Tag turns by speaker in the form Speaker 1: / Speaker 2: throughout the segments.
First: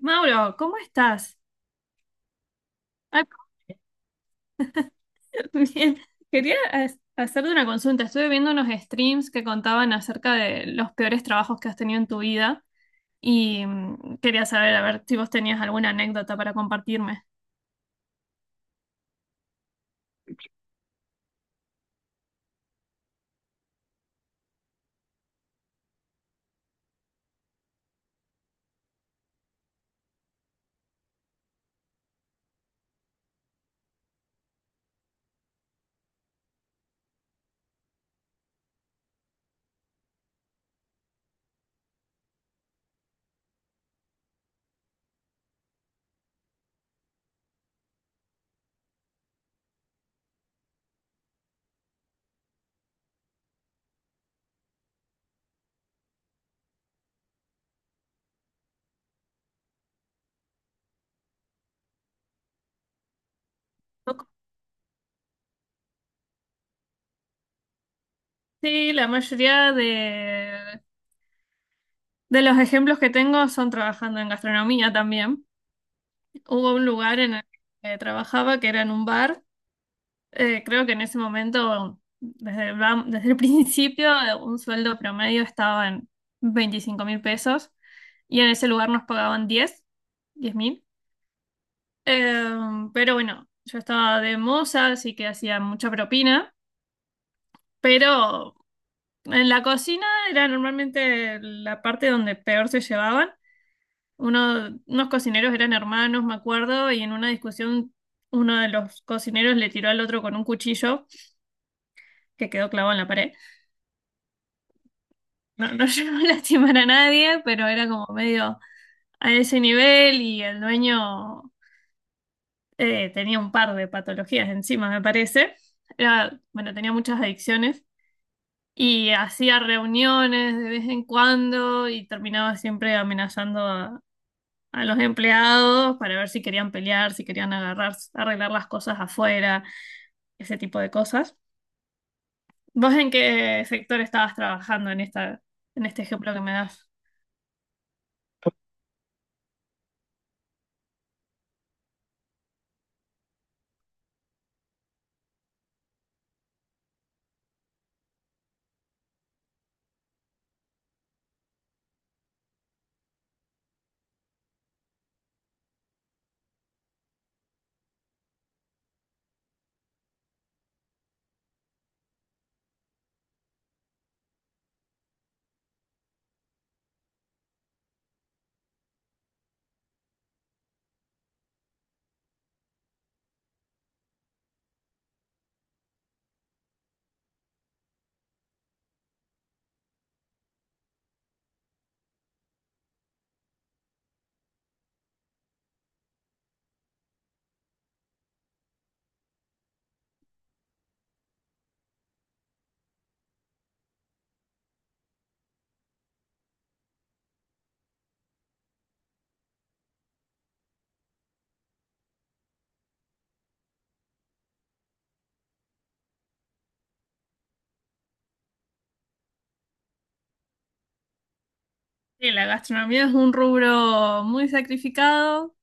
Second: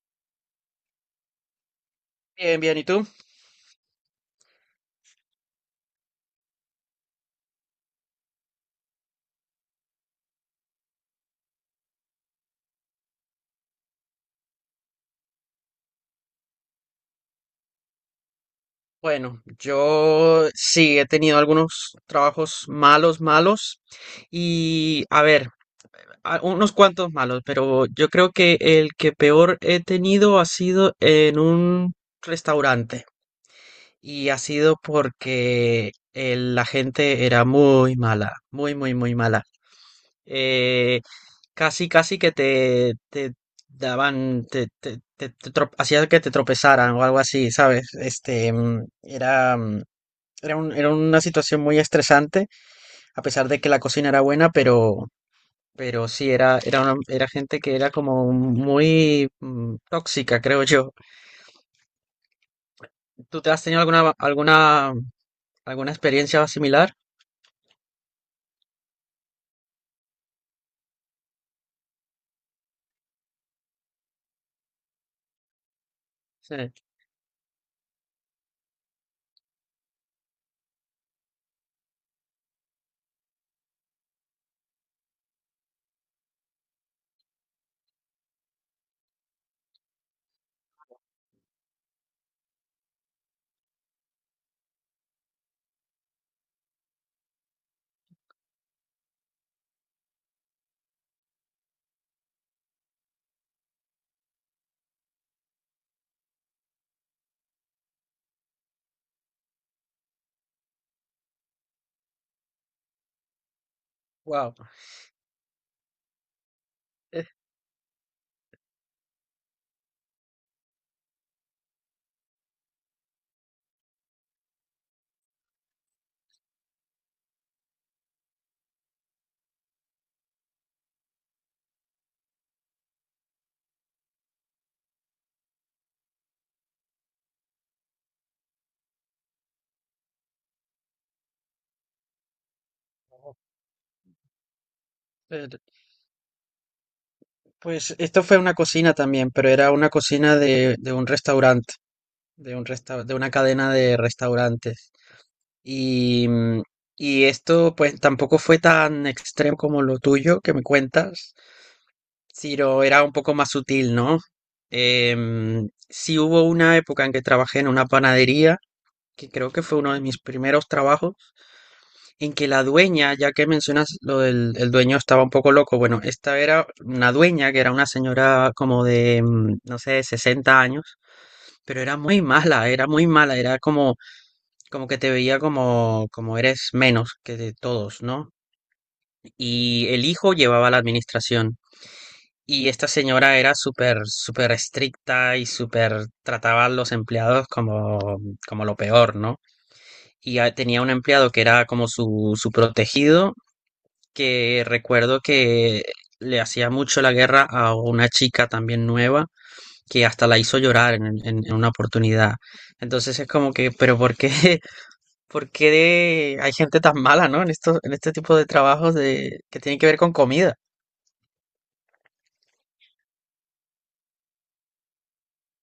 Speaker 1: Mauro, ¿cómo estás?
Speaker 2: Bien, bien, ¿y tú?
Speaker 1: Ay, bien. Quería hacerte una consulta. Estuve viendo unos streams que contaban acerca de los peores trabajos que has tenido en tu vida y quería saber, a ver si vos tenías alguna anécdota para compartirme.
Speaker 2: Bueno, yo sí he tenido algunos trabajos malos, malos, y a ver, unos cuantos malos, pero yo creo que el que peor he tenido ha sido en un restaurante, y ha sido porque la gente era muy mala, muy mala. Eh, casi que te daban, te hacía que te tropezaran o algo así, ¿sabes? Era una situación muy estresante, a pesar de que la cocina era buena, pero sí, era gente que era como muy tóxica, creo yo. ¿Tú te has tenido alguna experiencia similar?
Speaker 1: Sí, la mayoría de los ejemplos que tengo son trabajando en gastronomía también.
Speaker 2: Sí.
Speaker 1: Hubo un lugar en el que trabajaba que era en un bar. Creo que en ese momento, desde el principio, un sueldo promedio estaba en 25 mil pesos y en ese lugar nos pagaban 10, 10 mil. Pero bueno, yo estaba de moza, así que hacía mucha propina, pero en la cocina era normalmente la parte donde peor se llevaban. Unos cocineros eran hermanos, me acuerdo, y en una discusión uno de los cocineros le tiró al otro con un cuchillo que quedó clavado en la pared.
Speaker 2: Wow.
Speaker 1: No, no llegó a lastimar a nadie, pero era como medio a ese nivel. Y el dueño tenía un par de patologías encima, me parece. Era, bueno, tenía muchas adicciones y hacía reuniones de vez en cuando y terminaba siempre amenazando a los empleados para ver si querían pelear, si querían agarrar, arreglar las cosas afuera, ese tipo de cosas. ¿Vos en qué sector estabas trabajando en este ejemplo que me das?
Speaker 2: Pues esto fue una cocina también, pero era una cocina de un restaurante, de un de una cadena de restaurantes. Y, mm, y esto pues tampoco fue tan extremo como lo tuyo que me cuentas. Ciro era un poco más sutil, ¿no? Sí hubo una época en que trabajé en una panadería, que creo que fue uno de mis primeros trabajos, en que la dueña, ya que mencionas lo del el dueño estaba un poco loco, bueno, esta era una dueña que era una señora como de, no sé, 60 años, pero era muy mala, era muy mala, era como, como que te veía como, como eres menos que de todos, ¿no? Y el hijo llevaba la administración. Y esta señora era súper, súper estricta y súper trataba a los empleados como, como lo peor, ¿no? Y tenía un empleado que era como su protegido, que recuerdo que le hacía mucho la guerra a una chica también nueva, que hasta la hizo llorar en una oportunidad. Entonces es como que, pero ¿por qué, por qué hay gente tan mala, ¿no? En estos, en este tipo de trabajos de, que tienen que ver con comida.
Speaker 1: Sí, la gastronomía es un rubro muy sacrificado,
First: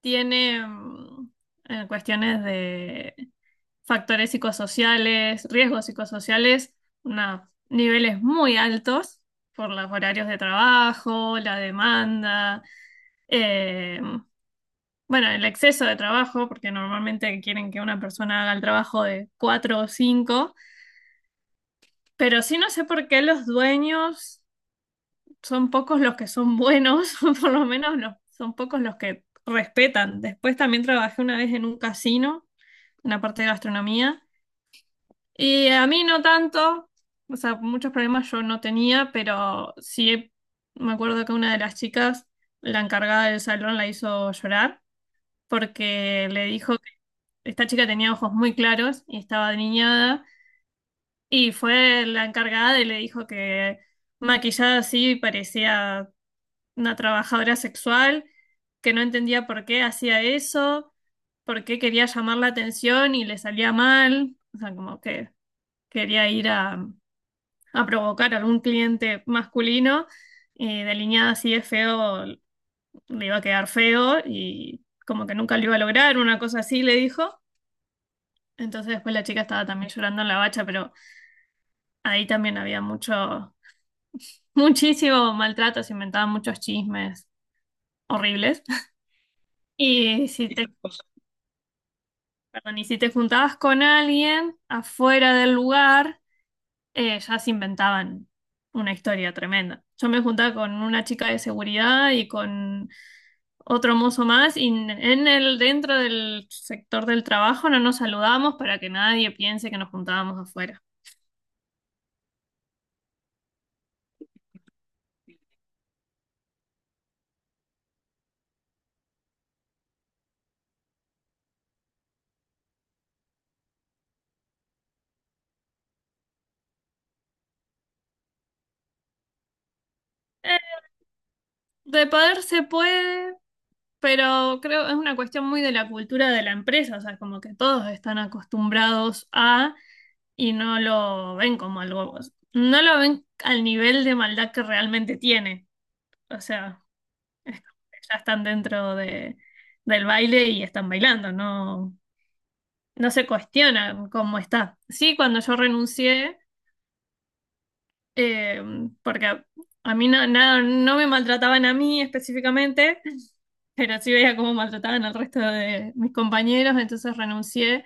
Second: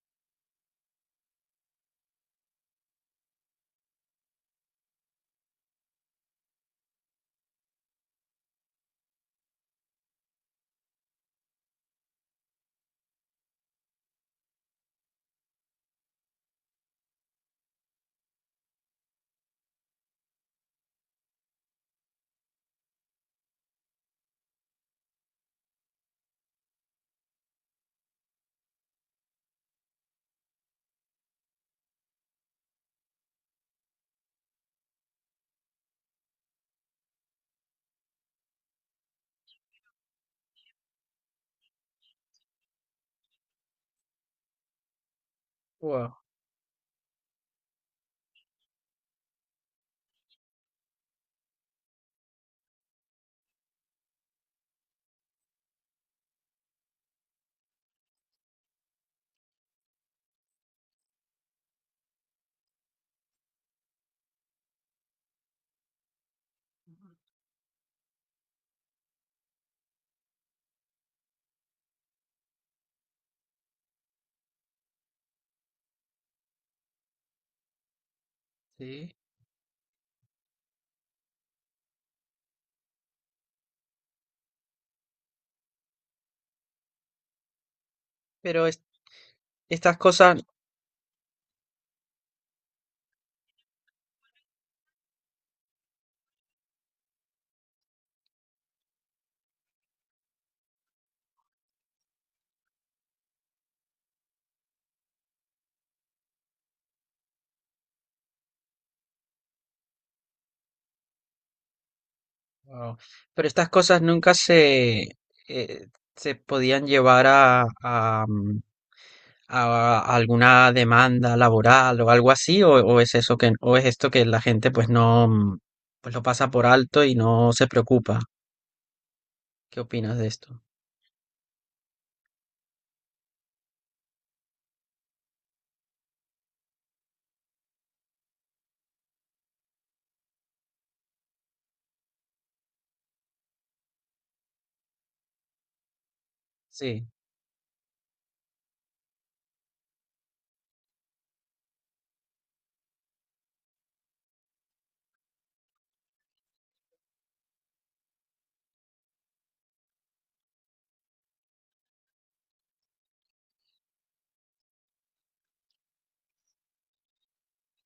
Speaker 1: tiene cuestiones de factores psicosociales, riesgos psicosociales, niveles muy altos por los horarios de trabajo, la demanda, eh, bueno, el exceso de trabajo, porque normalmente quieren que una persona haga el trabajo de cuatro o cinco, pero sí no sé por qué los dueños son pocos los que son buenos, por lo menos son pocos los que respetan. Después también trabajé una vez en un casino, en la parte de gastronomía, y a mí no tanto, o sea, muchos problemas yo no tenía, pero sí me acuerdo que una de las chicas, la encargada del salón, la hizo llorar
Speaker 2: Wow,
Speaker 1: porque le dijo que esta chica tenía ojos muy claros y estaba niñada, y fue la encargada y le dijo que maquillada así parecía una trabajadora sexual, que no entendía por qué hacía eso, por qué quería llamar la atención y le salía mal, o sea, como que quería ir a provocar a algún cliente masculino, y delineada así de feo, le iba a quedar feo y como que nunca lo iba a lograr, una cosa así le dijo. Entonces después
Speaker 2: sí.
Speaker 1: la chica estaba también llorando en la bacha, pero ahí también había mucho, muchísimo maltrato, se inventaban muchos chismes horribles.
Speaker 2: Pero estas
Speaker 1: Y
Speaker 2: cosas.
Speaker 1: si te Y si te juntabas con alguien afuera del lugar, ya se inventaban una historia tremenda. Yo me juntaba con una chica de seguridad y con otro mozo más, y en el, dentro del sector del trabajo no nos saludamos para que nadie piense que nos juntábamos afuera.
Speaker 2: Wao. Pero estas cosas nunca se, eh, se podían llevar a alguna demanda laboral o algo así, o es eso que, o es esto que la gente pues no, pues lo pasa por alto y no se preocupa. ¿Qué opinas de esto?
Speaker 1: Eh, de poder se puede, pero creo que es una cuestión muy de la cultura de la empresa, o sea, como que todos están acostumbrados a y no lo ven como algo, no lo ven al nivel de maldad que realmente tiene. O sea,
Speaker 2: Sí,
Speaker 1: es como que ya están dentro de, del baile y están bailando, no, no se cuestiona cómo está. Sí, cuando yo renuncié, eh, porque a mí no me maltrataban a mí específicamente, pero sí veía cómo maltrataban al resto de mis compañeros, entonces renuncié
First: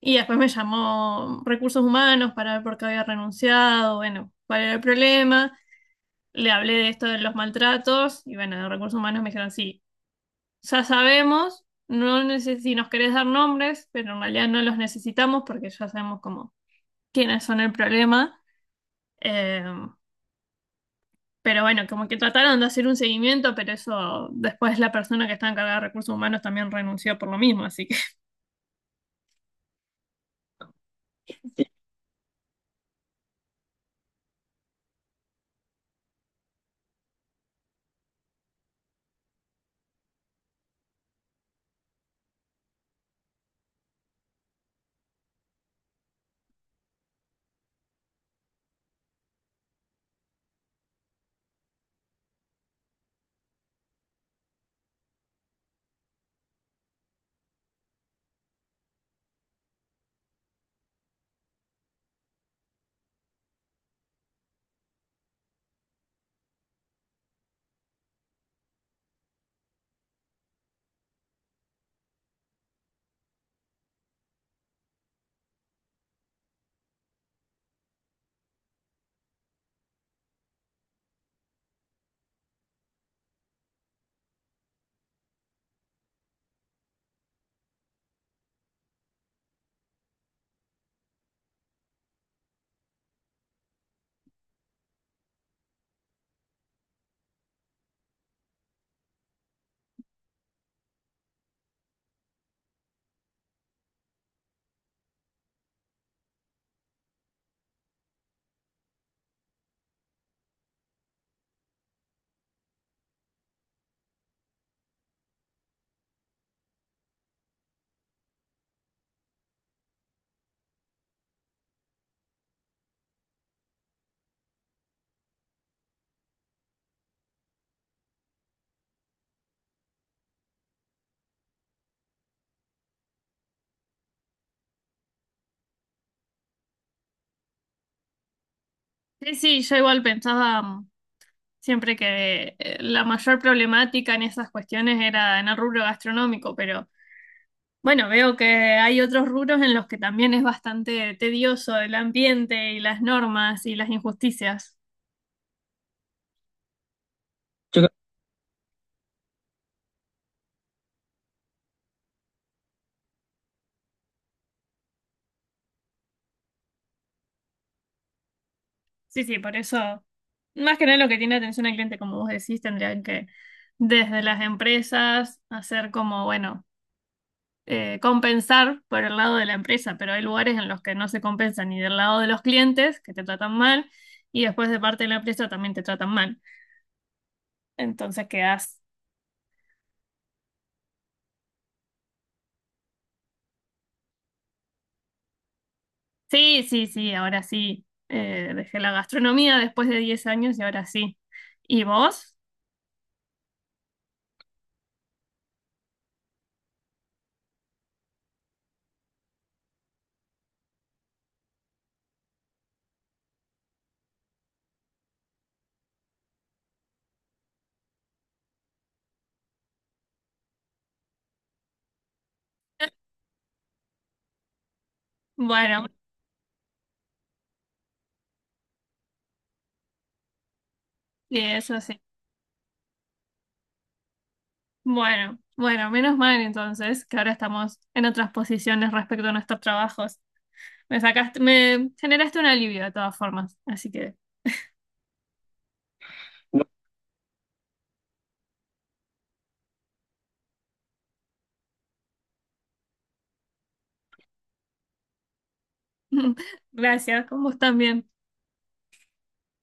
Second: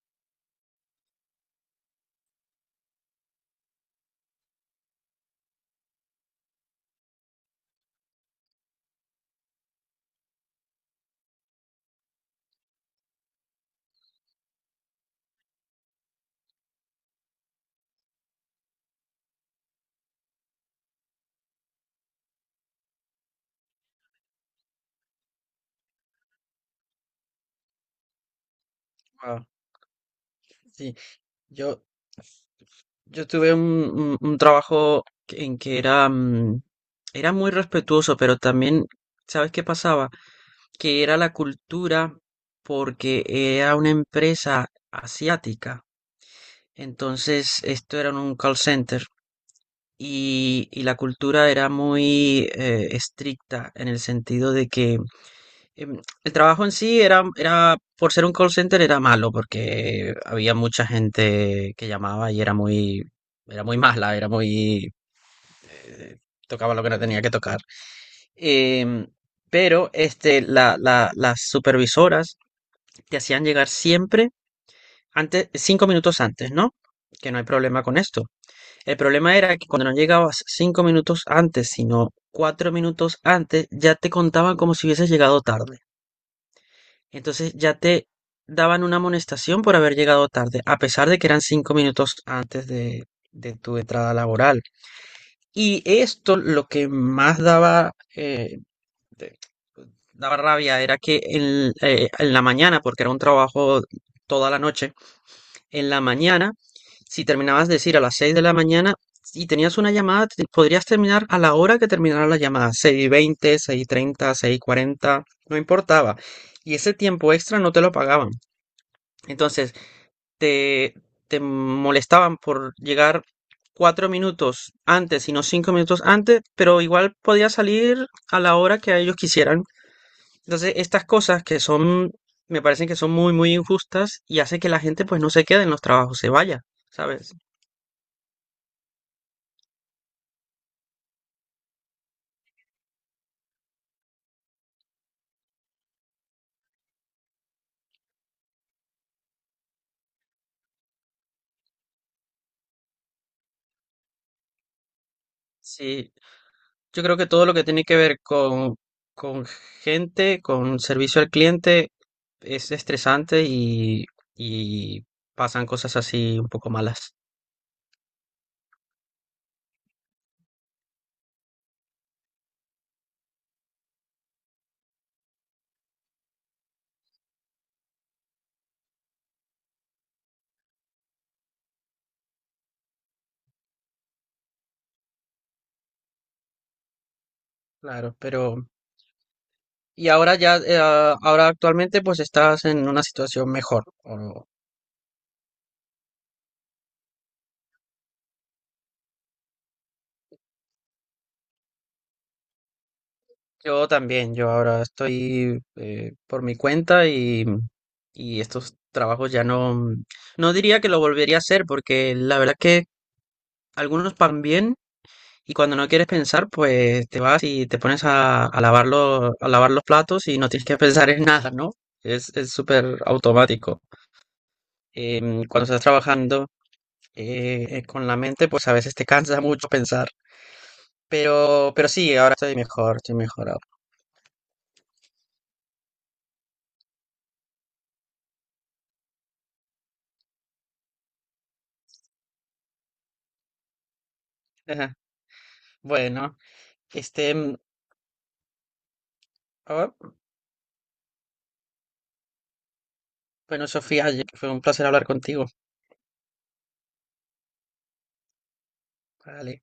Speaker 1: y después me llamó Recursos Humanos para ver por qué había renunciado, bueno, cuál era el problema, le hablé de esto de los maltratos y bueno, de Recursos Humanos me dijeron, sí, ya sabemos, si nos querés dar nombres, pero en realidad no los necesitamos porque ya sabemos cómo, quiénes son el problema. Eh, Pero bueno, como que trataron de hacer un seguimiento, pero eso después la persona que está encargada de recursos humanos también renunció por lo mismo, así que...
Speaker 2: wao. Sí, yo. Yo tuve un trabajo en que era, era muy respetuoso, pero también, ¿sabes qué pasaba? Que era la cultura porque era una empresa asiática. Entonces, esto era un call center y la cultura era muy estricta en el sentido de que el trabajo en sí era, era, por ser un call center era malo porque había mucha gente que llamaba y era muy mala, era muy, eh, tocaba lo que no tenía que tocar. Em, pero este, las supervisoras te hacían llegar siempre antes, cinco minutos antes, ¿no? Que no hay problema con esto. El problema era que cuando no llegabas cinco minutos antes, sino cuatro minutos antes, ya te contaban como si hubieses llegado tarde. Entonces ya te daban una amonestación por haber llegado tarde, a pesar de que eran cinco minutos antes de tu entrada laboral. Y esto lo que más daba, de- daba rabia era que en la mañana, porque era un trabajo toda la noche, en la mañana, si terminabas de decir a las seis de la mañana y tenías una llamada, podrías terminar a la hora que terminara la llamada, seis y veinte, seis y treinta, seis y cuarenta, no importaba. Y ese tiempo extra no te lo pagaban. Entonces, te, te molestaban por llegar cuatro minutos antes y no cinco minutos antes, pero igual podías salir a la hora que a ellos quisieran. Entonces, estas cosas que son, me parecen que son muy, muy injustas y hace que la gente pues no se quede en los trabajos, se vaya, ¿sabes?
Speaker 1: Sí, sí, yo igual pensaba siempre que la mayor problemática en esas cuestiones era en el rubro gastronómico, pero bueno, veo que hay otros rubros en los que también es bastante tedioso el ambiente y las normas y las injusticias.
Speaker 2: Sí, yo creo que todo lo que tiene que ver con gente, con servicio al cliente, es estresante y pasan cosas así un poco malas.
Speaker 1: Sí, sí, por eso, más que nada lo que tiene atención al cliente, como vos decís, tendrían que desde las empresas hacer como, bueno, compensar por el lado de la empresa, pero hay lugares en los que no se compensa ni del lado de los clientes, que te tratan mal, y después de parte de la empresa también te tratan mal.
Speaker 2: Claro,
Speaker 1: Entonces
Speaker 2: pero.
Speaker 1: quedas,
Speaker 2: Y ahora ya, ahora actualmente pues estás en una situación mejor. O-
Speaker 1: sí, sí, sí, ahora sí, dejé la gastronomía después de 10 años y ahora sí. ¿Y vos?
Speaker 2: yo también, yo ahora estoy por mi cuenta y estos trabajos ya no, no diría que lo volvería a hacer porque la verdad que algunos van bien y cuando no quieres pensar pues te vas y te pones a lavar los platos y no tienes que pensar en nada, ¿no? Es súper automático. Cuando estás
Speaker 1: Bueno,
Speaker 2: trabajando con la mente pues a veces te cansa mucho pensar.
Speaker 1: sí, eso
Speaker 2: Pero
Speaker 1: sí.
Speaker 2: sí, ahora estoy mejor ahora.
Speaker 1: Bueno, bueno, menos mal entonces que ahora estamos en otras posiciones respecto a nuestros trabajos. Me sacaste, me generaste un alivio de todas formas, así que
Speaker 2: Ajá. Bueno, este, mm, ah, bueno, Sofía, oye, fue un placer hablar contigo.
Speaker 1: gracias, con vos también.
Speaker 2: Vale.